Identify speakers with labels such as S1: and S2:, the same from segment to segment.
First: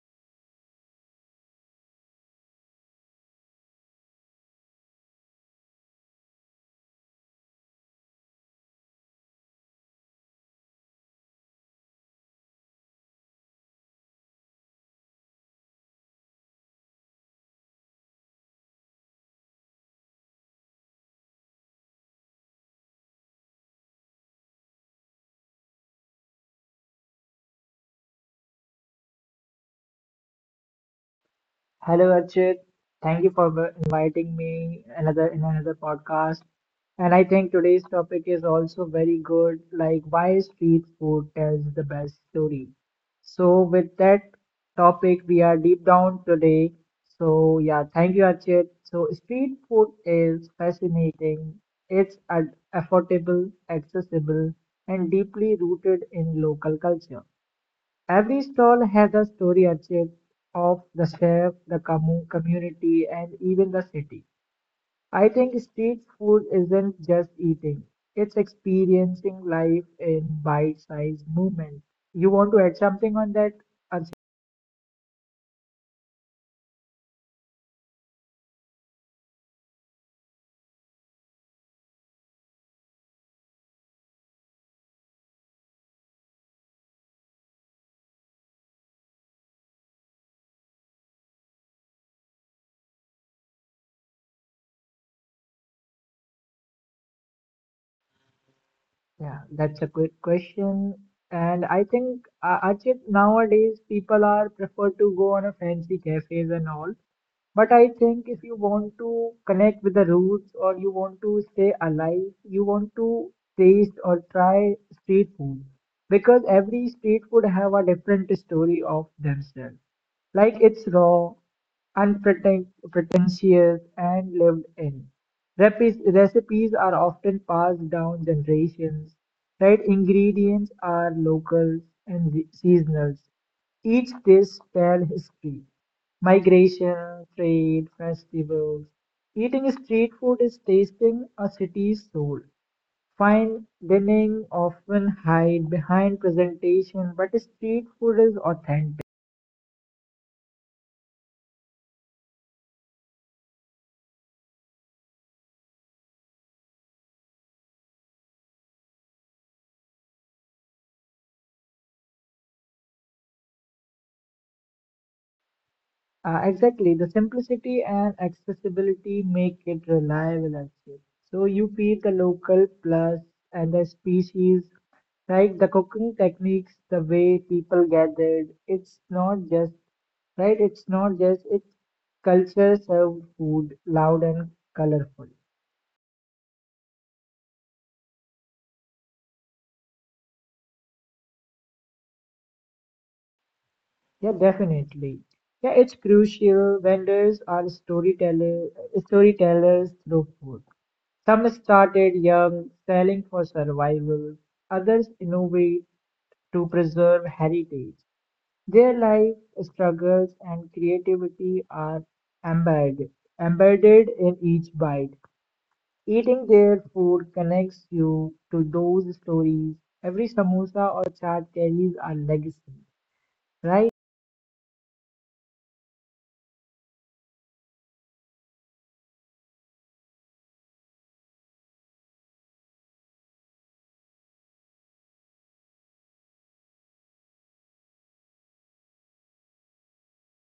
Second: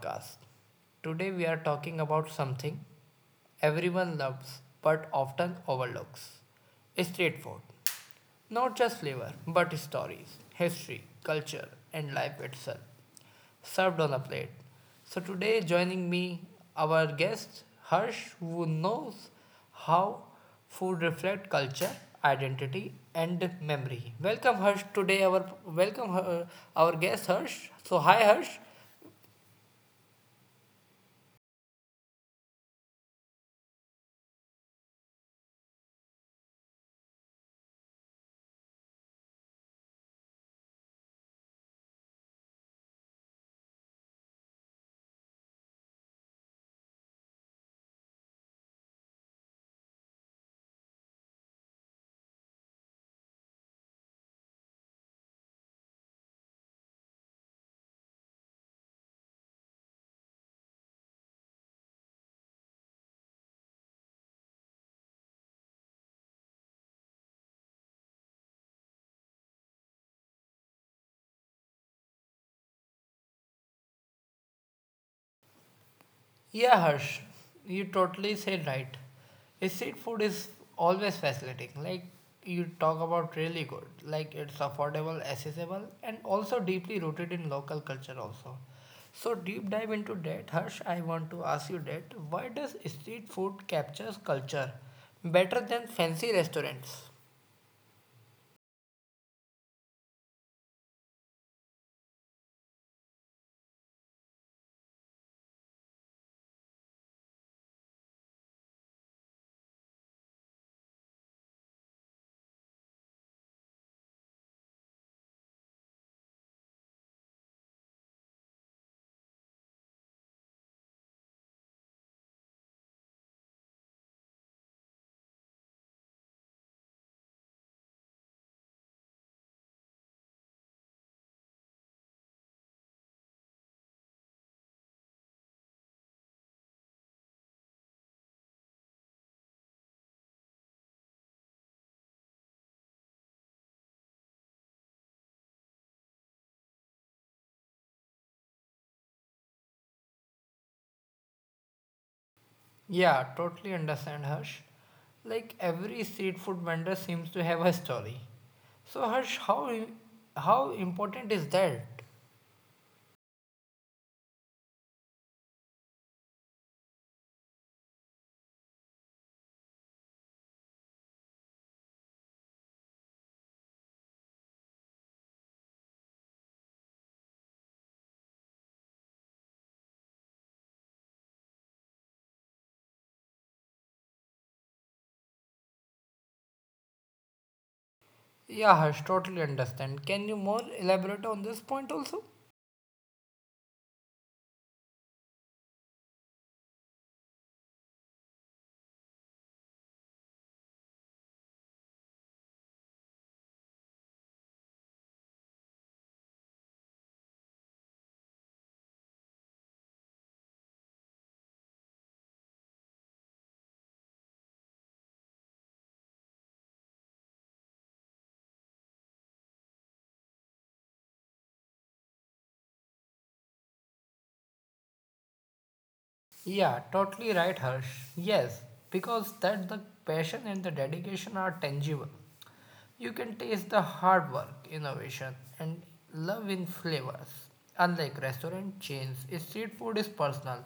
S1: podcast. Today, we are talking about something everyone loves but often overlooks: street food. Not just flavor, but stories, history, culture, and life itself served on a plate. So today joining me our guest Harsh who knows how food reflects culture, identity and memory. Welcome Harsh today our welcome our guest Harsh. So hi Harsh.
S2: Hello, Archit. Thank you for inviting me another in another podcast. And I think today's topic is also very good, like why street food tells the best story. So with that topic, we are deep down today. So yeah, thank you, Archit. So street food is fascinating. It's affordable, accessible, and deeply rooted in local culture. Every stall has a story archive of the chef, the community, and even the city. I think street food isn't just eating, it's experiencing life in bite sized movements. You want to add something on that, Archit?
S1: Yeah, Harsh, you totally said right. A Street food is always fascinating. Like you talk about really good. Like it's affordable, accessible, and also deeply rooted in local culture also. So deep dive into that, Harsh, I want to ask you that why does street food captures culture better than fancy restaurants?
S2: Yeah, that's a good question. And I think, Achit, nowadays people are prefer to go on a fancy cafes and all. But I think if you want to connect with the roots or you want to stay alive, you want to taste or try street food because every street food have a different story of themselves. Like it's raw, pretentious and lived in. Recipes are often passed down generations, right? Ingredients are local and seasonal. Each dish tells history, migration, trade, festivals. Eating street food is tasting a city's soul. Fine dining often hide behind presentation, but street food is authentic.
S1: Yeah, totally understand, Harsh. Like every street food vendor seems to have a story. So, Harsh, how important is that?
S2: Exactly. The simplicity and accessibility make it reliable actually. So you feel the local plus and the species, right? The cooking techniques, the way people gathered. It's not just, right? It's not just, it's culture served food, loud and colorful.
S1: Yeah, Harsh, totally understand. Can you more elaborate on this point also?
S2: Yeah, definitely. Yeah, it's crucial. Vendors are storytellers through food. Some started young, selling for survival. Others innovate to preserve heritage. Their life struggles and creativity are embedded, embedded in each bite. Eating their food connects you to those stories. Every samosa or chaat carries a legacy, right?
S1: Yeah, totally right, Harsh. Yes, because that the passion and the dedication are tangible. You can taste the hard work, innovation, and love in flavors. Unlike restaurant chains, street food is personal,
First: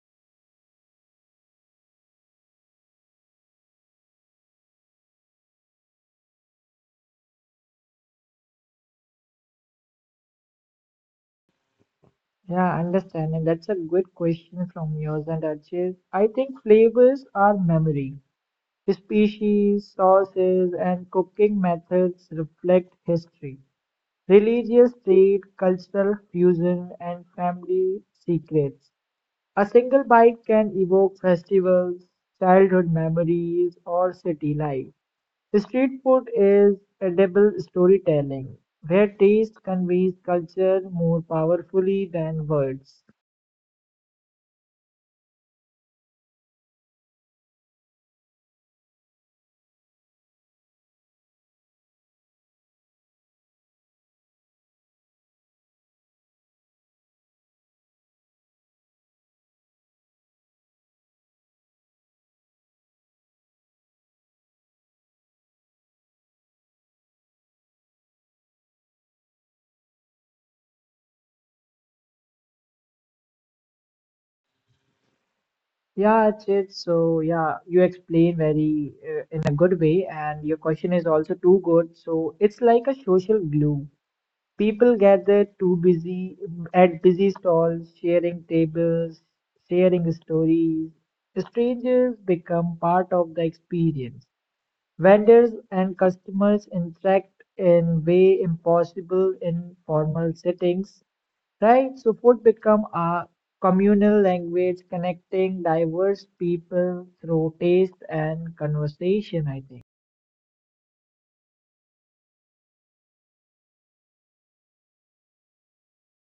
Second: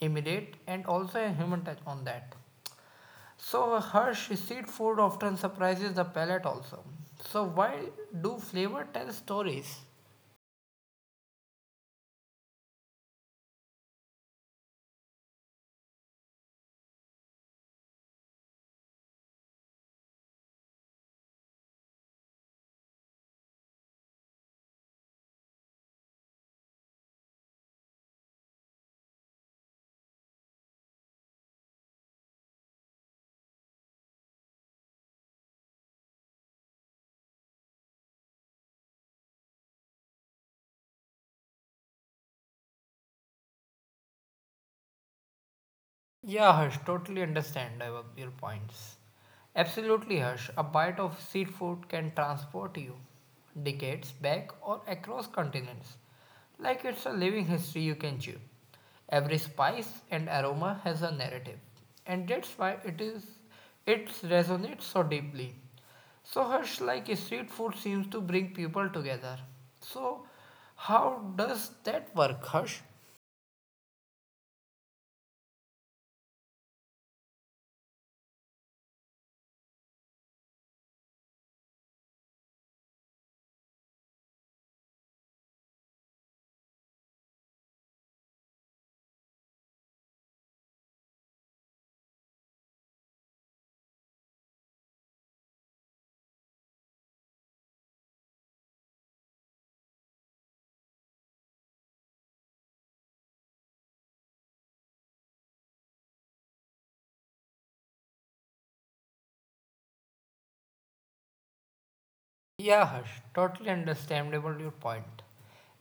S1: immediate, and also a human touch on that. So, Harsh, street food often surprises the palate also. So, why do flavor tell stories?
S2: Yeah, understand. And that's a good question from yours and Archie. I think flavors are memory. Species, sauces, and cooking methods reflect history, religious trade, cultural fusion, and family secrets. A single bite can evoke festivals, childhood memories, or city life. Street food is edible storytelling, where taste conveys culture more powerfully than words.
S1: Yeah, Harsh, totally understand about your points. Absolutely, Harsh. A bite of seafood can transport you decades back or across continents. Like it's a living history you can chew. Every spice and aroma has a narrative, and that's why it resonates so deeply. So Harsh, like street food seems to bring people together. So how does that work, Harsh?
S2: Yeah, it's it. So yeah, you explain very in a good way, and your question is also too good. So it's like a social glue. People gather too busy at busy stalls, sharing tables, sharing stories. Strangers become part of the experience. Vendors and customers interact in way impossible in formal settings, right? So food become a communal language connecting diverse people through taste and conversation, I think.
S1: Yeah, Harsh, totally understandable your point.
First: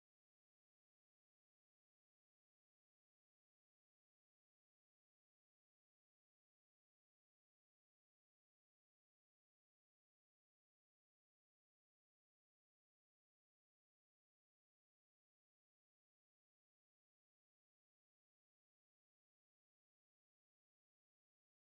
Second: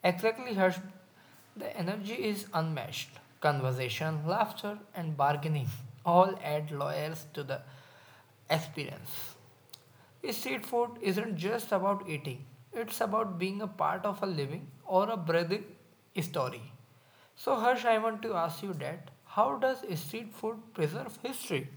S1: Exactly, Harsh. The energy is unmatched. Conversation, laughter, and bargaining all add layers to the experience. Street food isn't just about eating, it's about being a part of a living or a breathing story. So, Harsh, I want to ask you that how does street food preserve history?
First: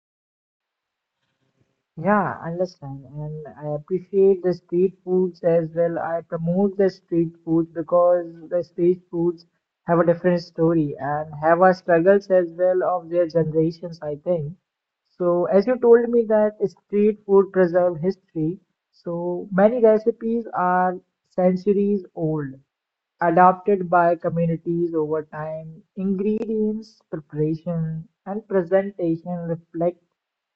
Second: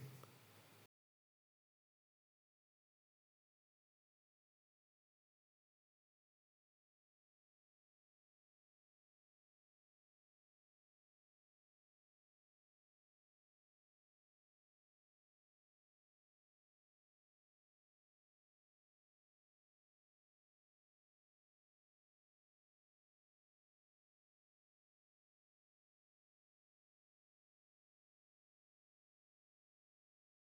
S2: Yeah, understand. And I appreciate the street foods as well. I promote the street foods because the street foods have a different story and have our struggles as well of their generations, I think. So, as you told me that street food preserve history, so many recipes are centuries old adopted by communities over time. Ingredients, preparation, and presentation reflect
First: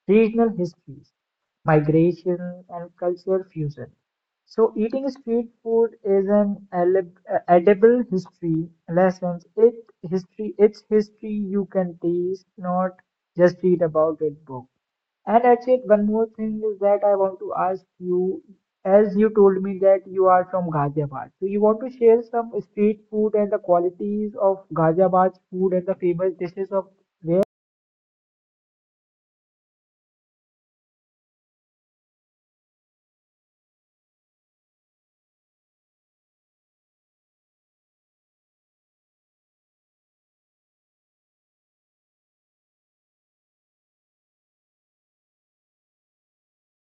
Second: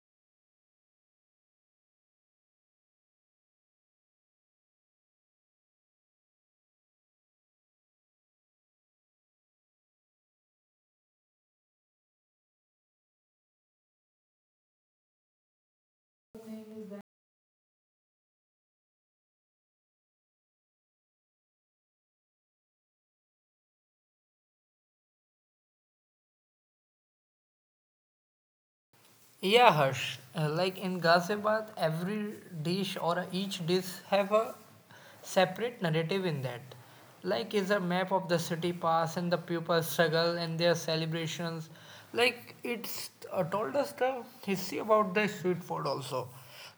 S2: regional histories, migration, and cultural fusion. So, eating street food is an edible history lessons. Its history you can taste, not just read about it book. And Achit, one more thing is that I want to ask you, as you told me that you are from Ghaziabad, so you want to share some street food and the qualities of Ghaziabad's food and the famous dishes of there?
S1: Yeah, Harsh. Like in Ghaziabad, every dish or each dish have a separate narrative in that. Like is a map of the city past and the people's struggle and their celebrations. Like it's told us the history about the street food also.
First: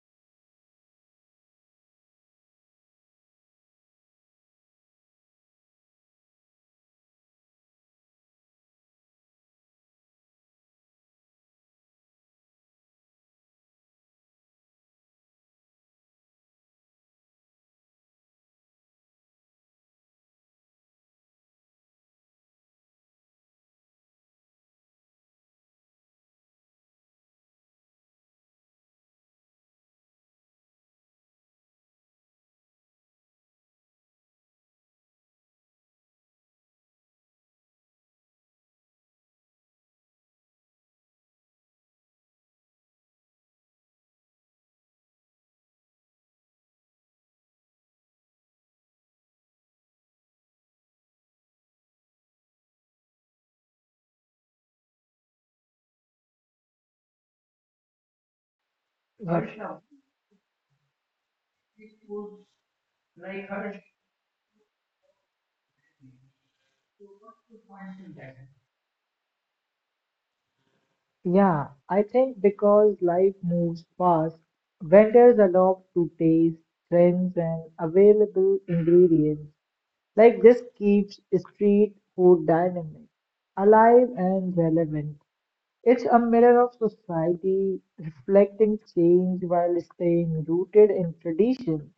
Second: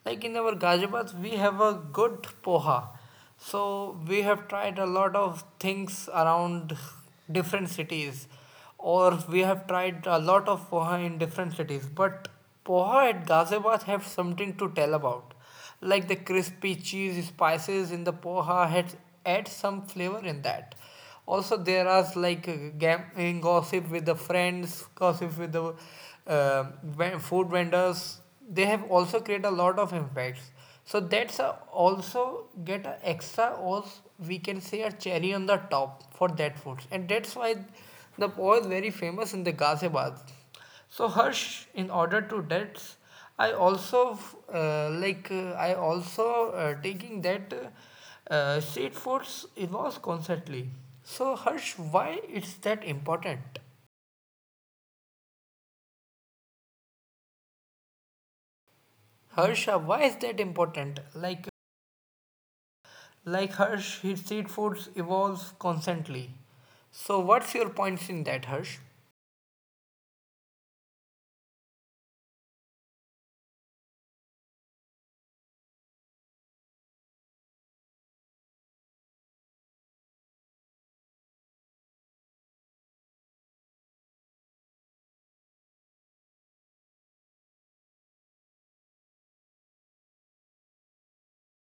S1: Like in our Ghaziabad, we have a good poha. So we have tried a lot of things around different cities or we have tried a lot of poha in different cities, but poha at ghaziabad have something to tell about, like the crispy cheese spices in the poha had add some flavor in that. Also there are like gambling gossip with the friends, gossip with the uh, food vendors. They have also created a lot of impacts, so that's a also get a extra, or we can say a cherry on the top for that food. And that's why the pav is very famous in the Ghaziabad. So Harsh, in order to that, I also I also taking that street foods evolves constantly. So Harsh, why it's that important?
S2: Yeah, sure.
S1: Harsha, why is that important? Like Harsh, his street foods evolves constantly. So what's your points in that, Harsh?
S2: Yeah, I think because life moves fast, vendors adopt to taste, trends, and available ingredients. Like this keeps street food dynamic, alive and relevant. It's a mirror of society, reflecting change while staying rooted in tradition.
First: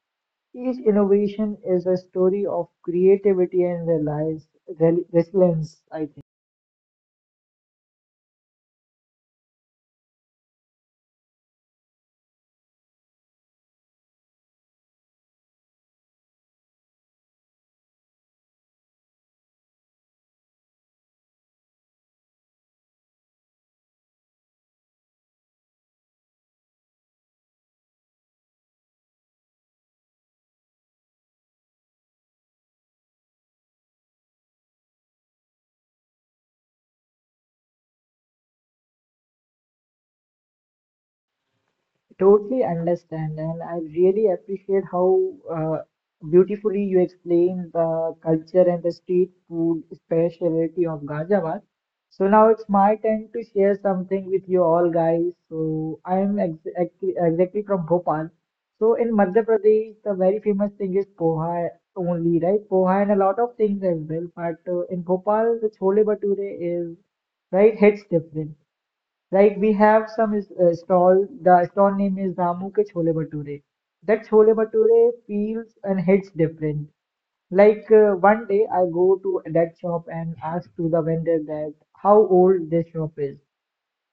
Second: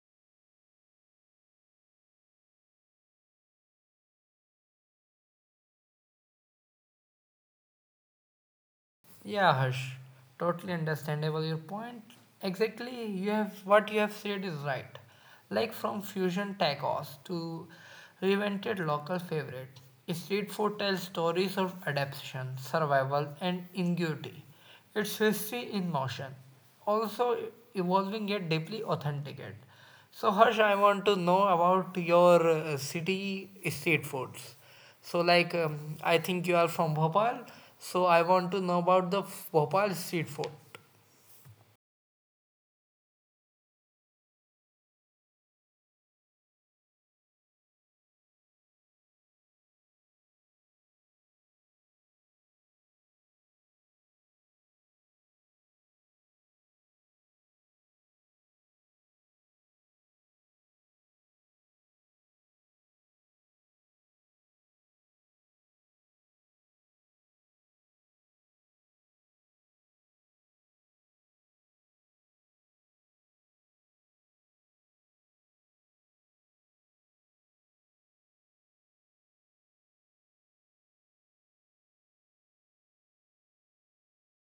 S2: Each innovation is a story of creativity and reliance, resilience, I think.
S1: Yeah, Harsh, totally understandable your point. Exactly, you have what you have said is right. Like from fusion tacos to reinvented local favorite, street food tells stories of adaptation, survival, and ingenuity. It's history in motion, also evolving yet deeply authenticated. So, Harsh, I want to know about your city street foods. So like I think you are from Bhopal, so I want to know about the Bhopal street food.
S2: Totally understand, and I really appreciate how beautifully you explain the culture and the street food specialty of Ghaziabad. So now it's my turn to share something with you all, guys. So I am exactly from Bhopal. So in Madhya Pradesh, the very famous thing is poha only, right? Poha and a lot of things as well. But in Bhopal, the chole bhature is right hits different. Like we have some stall, the stall name is Ramu ke Chhole Bhature. That Chhole Bhature feels and hits different. Like one day I go to that shop and ask to the vendor that how old this shop is.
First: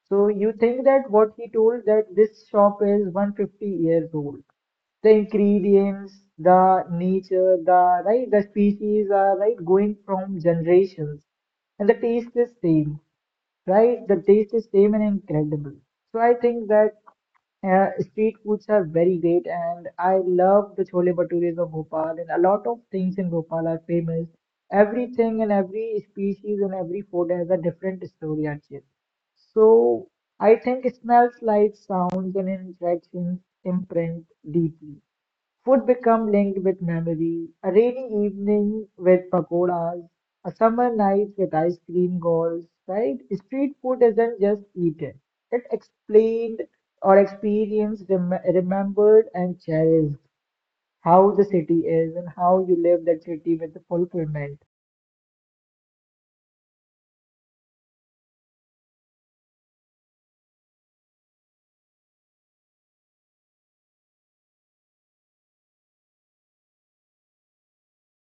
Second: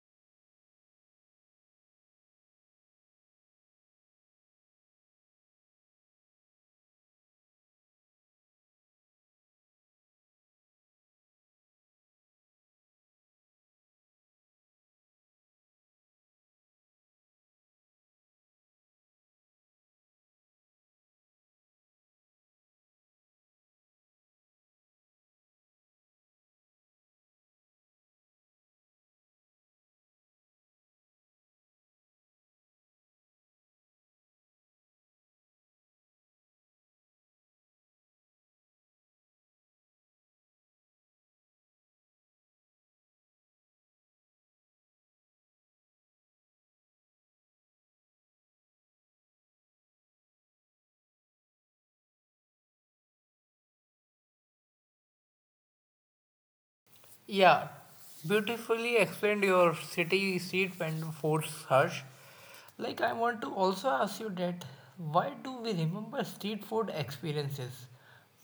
S2: So you think that what he told that this shop is 150 years old. The ingredients, the nature, the right, the species are right going from generations, and the taste is same, right? The taste is same and incredible. So I think that street foods are very great, and I love the chole bhatures of Bhopal, and a lot of things in Bhopal are famous. Everything and every species and every food has a different story actually. So I think smells, lights, sounds, and interactions imprint deeply. Food become linked with memory. A rainy evening with pakoras, a summer night with ice cream goals, right? Street food isn't just eaten. It explained or experienced, remembered and cherished how the city is and how you live that city with the fulfillment.
S1: Yeah, beautifully explained your city street and foods, Harsh. Like I want to also ask you that why do we remember street food experiences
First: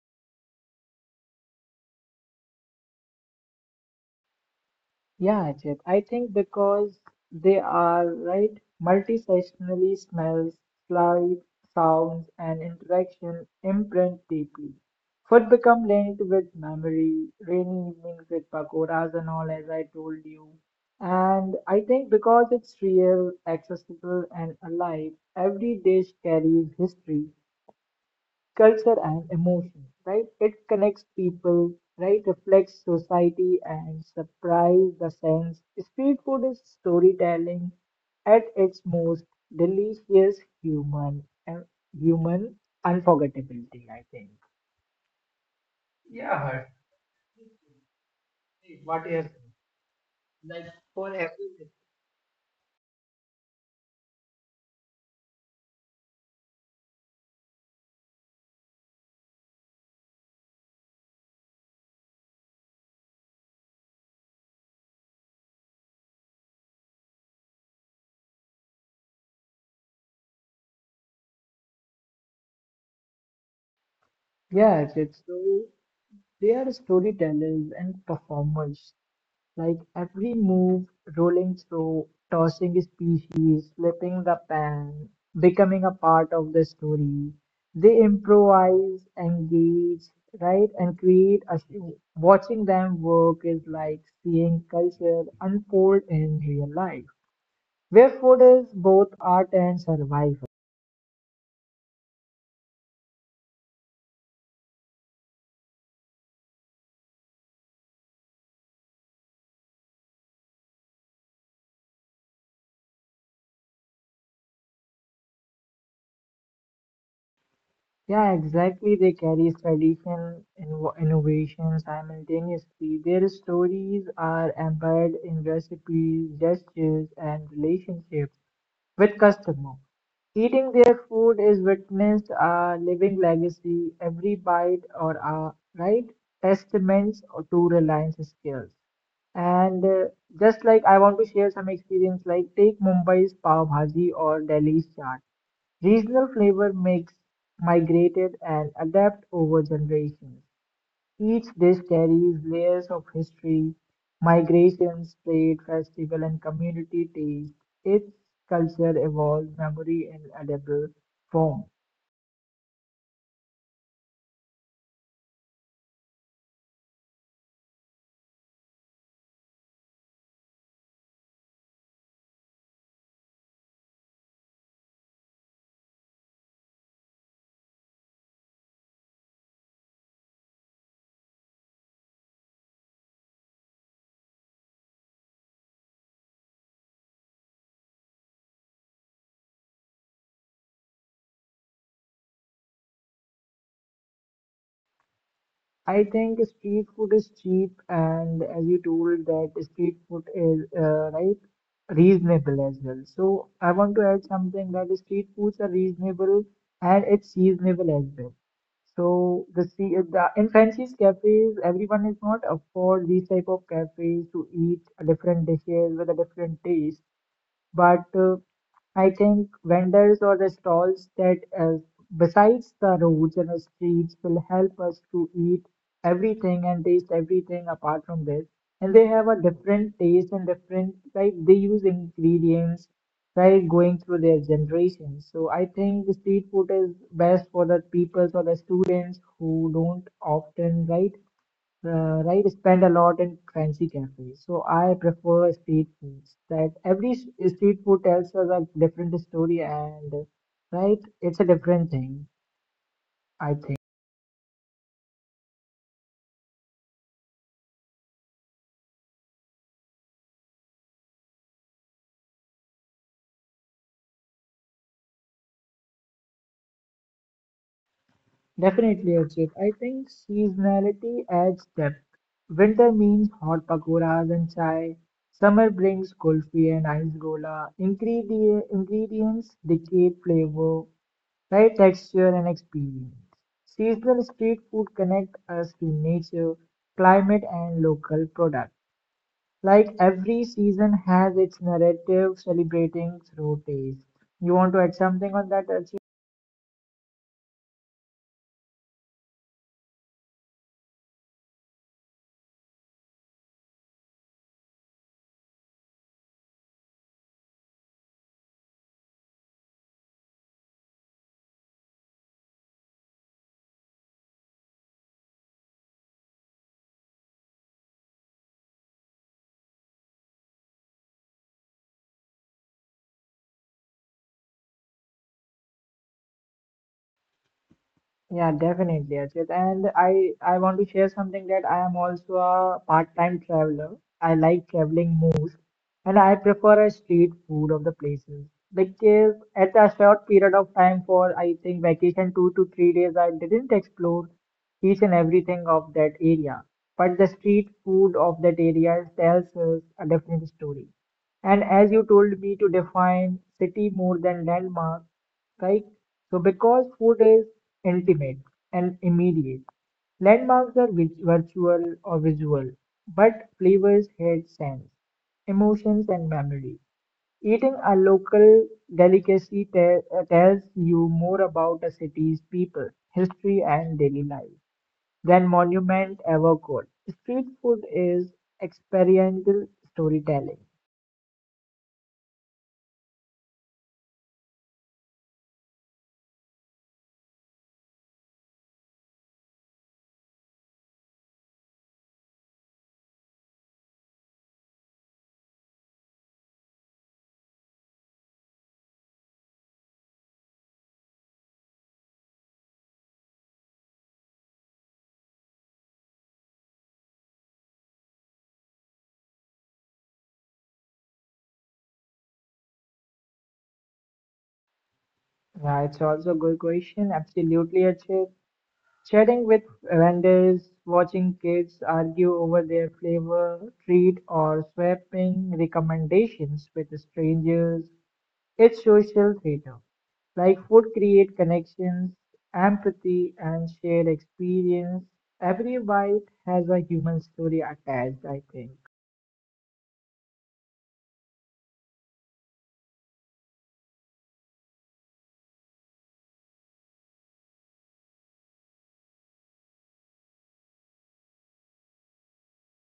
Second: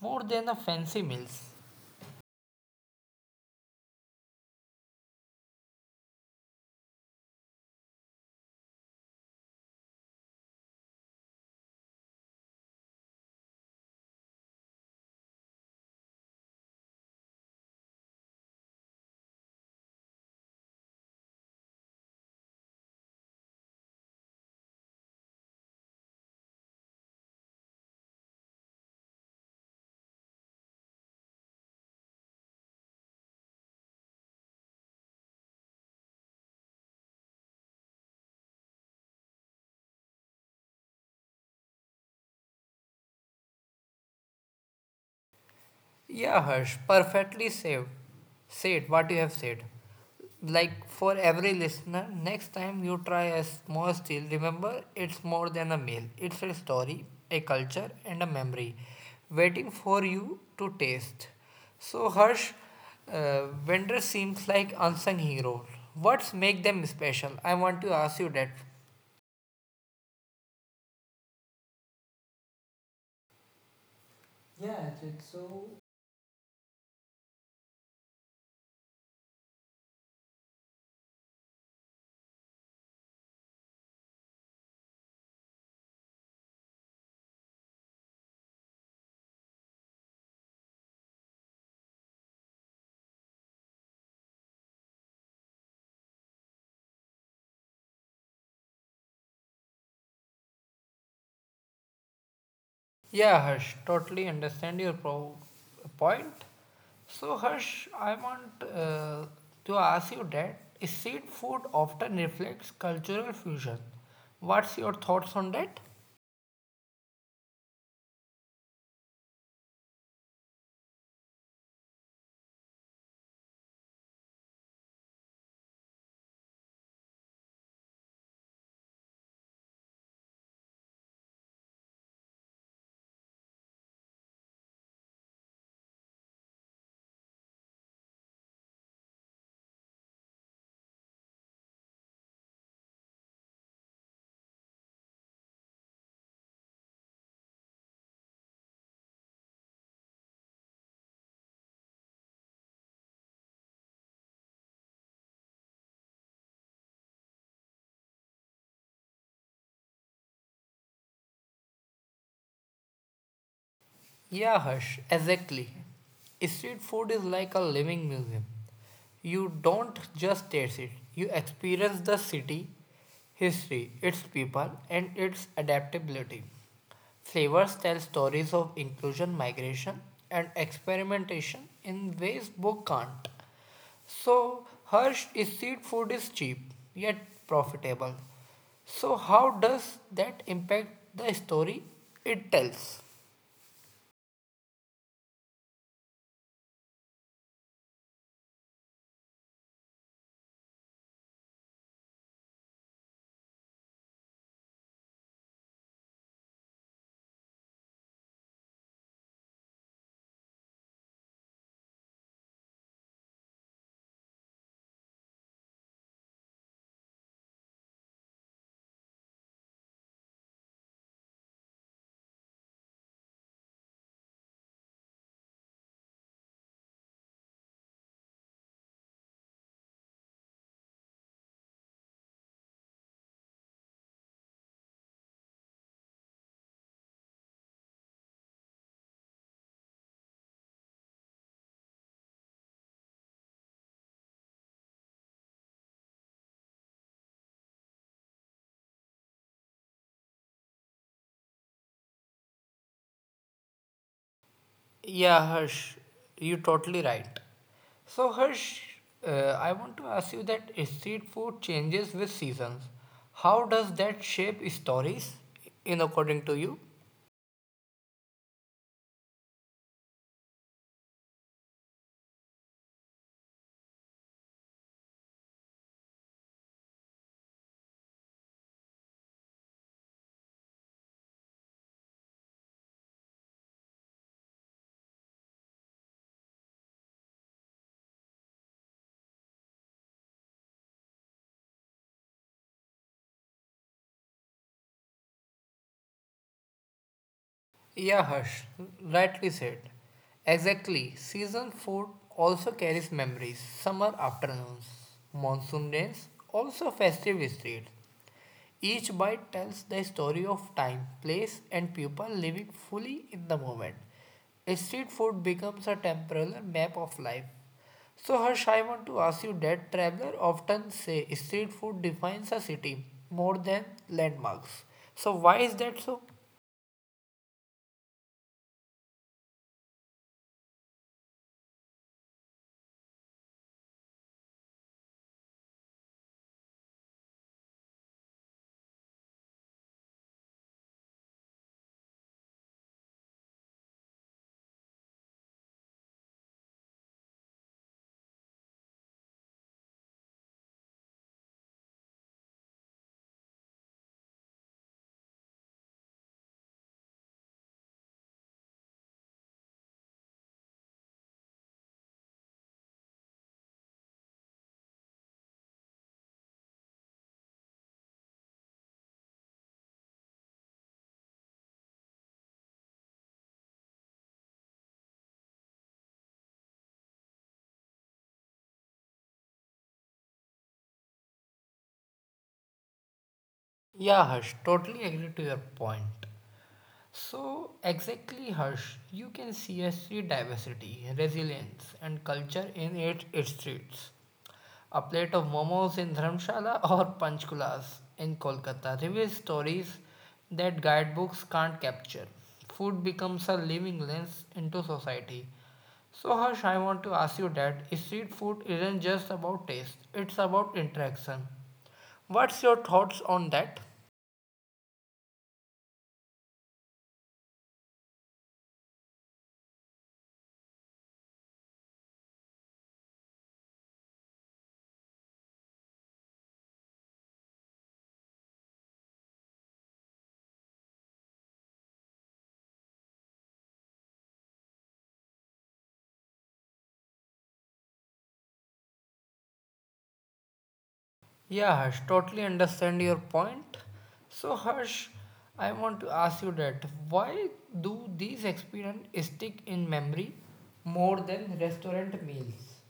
S1: more than the fancy meals?
S2: Yeah, Ajit. I think because they are right multi-sectionally smells, slides, sounds, and interaction imprint deeply. Food become linked with memory, rainy evenings with pakoras and all, as I told you. And I think because it's real, accessible, and alive, every dish carries history culture and emotion, right? It connects people, right? Reflects society and surprise the sense. Street food is storytelling at its most delicious human and human unforgettability, I think.
S1: Yeah,
S2: Yeah,
S1: Harsh,
S2: Harsh.
S1: perfectly saved. Said what you
S2: What
S1: have
S2: is
S1: said.
S2: like
S1: Like for
S2: for
S1: every
S2: everything?
S1: listener, next time you try a small steal, remember it's more than a meal. It's a story, a culture, and a memory waiting for you to taste. So, Harsh, vendor seems like unsung hero. What's make them special? I want to ask you that. Yeah,
S2: Yes,
S1: Ajit.
S2: it's so
S1: So
S2: they are storytellers and performers. Like every move, rolling through, tossing species, flipping the pen, becoming a part of the story. They improvise, engage, right, and create a show. Watching them work is like seeing culture unfold in real life, where food is both art and survival.
S1: yeah, Harsh, totally understand your point. So, Harsh, I want to ask you that: Is street food often reflects cultural fusion. What's your thoughts on that?
S2: Yeah, exactly. They carry tradition and innovation simultaneously. Their stories are embedded in recipes, gestures, and relationships with customer. Eating their food is witnessed a living legacy, every bite or a right testaments to Reliance skills. And just like I want to share some experience, like take Mumbai's pav bhaji or Delhi's chaat. Regional flavor makes migrated and adapt over generations. Each dish carries layers of history, migrations, trade, festival, and community taste. Its culture evolves memory in edible form.
S1: Yeah, Harsh, exactly. Street food is like a living museum. You don't just taste it, you experience the city, history, its people, and its adaptability. Flavors tell stories of inclusion, migration, and experimentation in ways book can't. So, Harsh, street food is cheap yet profitable. So, how does that impact the story it tells?
S2: I think street food is cheap, and as you told that street food is right reasonable as well. So I want to add something that street foods are reasonable and it's seasonable as well. So the sea the in fancy cafes, everyone is not afford these type of cafes to eat different dishes with a different taste. But I think vendors or the stalls that, besides the roads and the streets, will help us to eat everything and taste everything apart from this. And they have a different taste and different, like, they use ingredients, right, going through their generations. So I think the street food is best for the people or the students who don't often, right? Right spend a lot in fancy cafes so I prefer street foods that every street food tells us a different story and right it's a different thing I think
S1: Yeah, Harsh, you're totally right. So, Harsh, I want to ask you that street food changes with seasons. How does that shape stories, in according to you?
S2: definitely Ajit. I think seasonality adds depth. Winter means hot pakoras and chai. Summer brings kulfi and ice gola. Ingredients dictate flavor, right, texture and experience. Seasonal street food connect us to nature, climate, and local products. Like every season has its narrative celebrating through taste. You want to add something on that, Archie?
S1: Yeah, Harsh, rightly said. Exactly, season food also carries memories. Summer afternoons, monsoon days, also festive streets. Each bite tells the story of time, place, and people living fully in the moment. Street food becomes a temporal map of life. So, Harsh, I want to ask you that travelers often say street food defines a city more than landmarks. So, why is that so?
S2: Yeah, definitely, Ajit. And I want to share something that I am also a part-time traveler. I like traveling most, and I prefer a street food of the places because at a short period of time for I think vacation 2 to 3 days, I didn't explore each and everything of that area. But the street food of that area tells us a different story. And as you told me to define city more than landmark. Right. So because food is ultimate and immediate, landmarks are virtual or visual, but flavors had sense, emotions, and memory. Eating a local delicacy tells you more about a city's people, history, and daily life than monument ever could. Street food is experiential storytelling.
S1: Yeah, Harsh, totally agree to your point. So, exactly, Harsh, you can see a street diversity, resilience, and culture in it, its streets. A plate of momos in Dharamshala or panchkulas in Kolkata reveals stories that guidebooks can't capture. Food becomes a living lens into society. So, Harsh, I want to ask you that street food isn't just about taste, it's about interaction. What's your thoughts on that?
S2: Yeah, it's also a good question. Absolutely, Achit. Chatting with vendors, watching kids argue over their flavor, treat, or swapping recommendations with strangers. It's social theater. Like food create connections, empathy, and shared experience. Every bite has a human story attached, I think.
S1: Yeah, Harsh, totally understand your point. So, Harsh, I want to ask you that why do these experiences stick in memory more than restaurant meals?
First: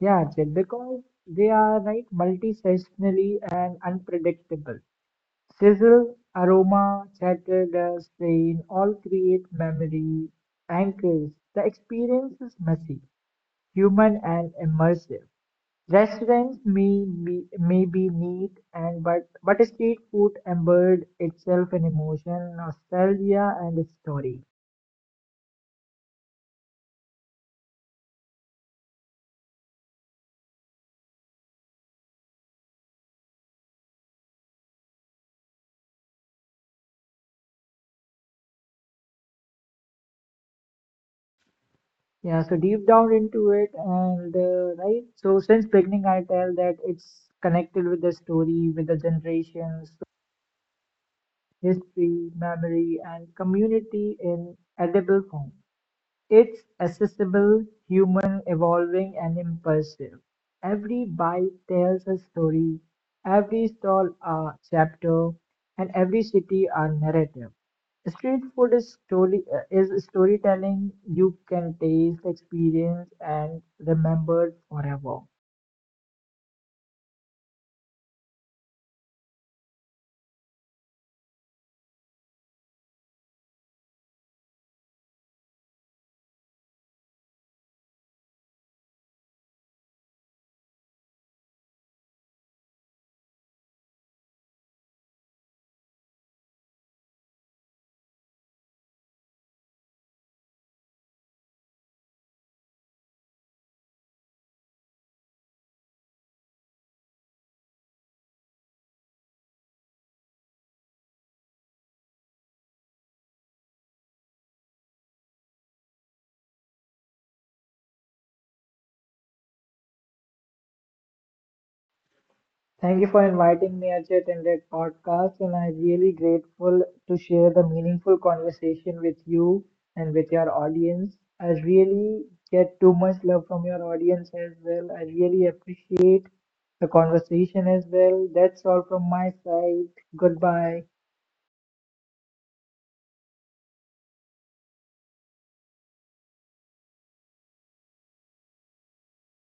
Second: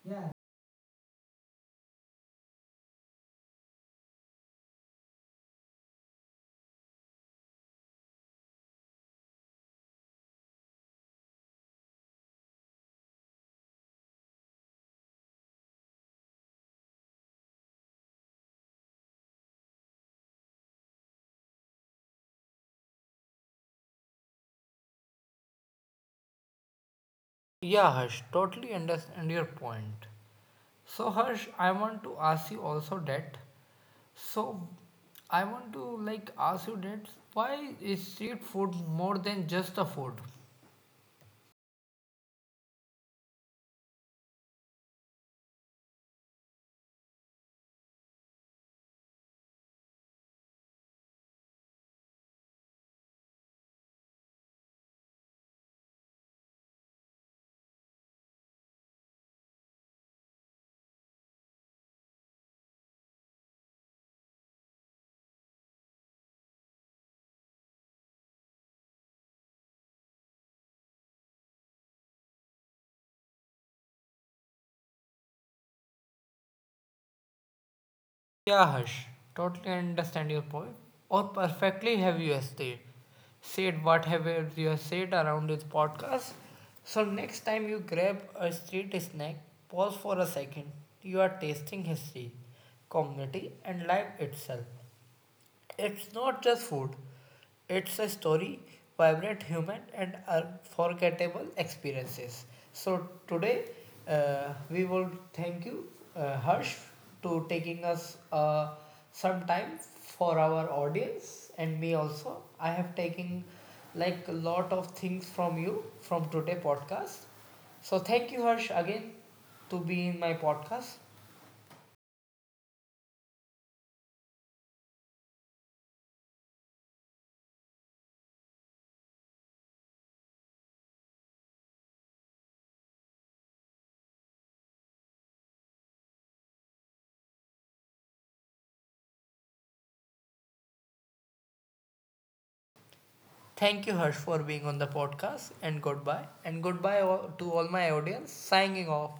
S2: Yeah, Jit, because they are like multi-seasonally and unpredictable. Sizzle, aroma, chatter, dust, rain all create memory anchors. The experience is messy, human, and immersive. Restaurants may be neat, but street food embodied itself in emotion, nostalgia, and its story.
S1: Yeah, Harsh, totally understand your point. So, Harsh, I want to ask you also that. So, I want to like ask you that why is street food more than just a food?
S2: Yeah, so deep down into it, and right. So since beginning, I tell that it's connected with the story, with the generations, history, memory, and community in edible form. It's accessible, human, evolving, and impulsive. Every bite tells a story, every stall a chapter, and every city a narrative. Street food is story is storytelling you can taste, experience, and remember forever.
S1: Yeah, Harsh, totally understand your point, or perfectly have you said, said what have you have said around this podcast. So next time you grab a street snack, pause for a second. You are tasting history, community, and life itself. It's not just food, it's a story, vibrant human, and unforgettable experiences. So, today we will thank you, Harsh, to taking us some time for our audience and me also. I have taken like a lot of things from you from today podcast. So, thank you, Harsh, again to be in my podcast.
S2: Thank you for inviting me, Ajit, in that podcast, and I'm really grateful to share the meaningful conversation with you and with your audience. I really get too much love from your audience as well. I really appreciate the conversation as well. That's all from my side. Goodbye.
S1: Thank you, Harsh, for being on the podcast, and goodbye. And goodbye to all my audience, signing off.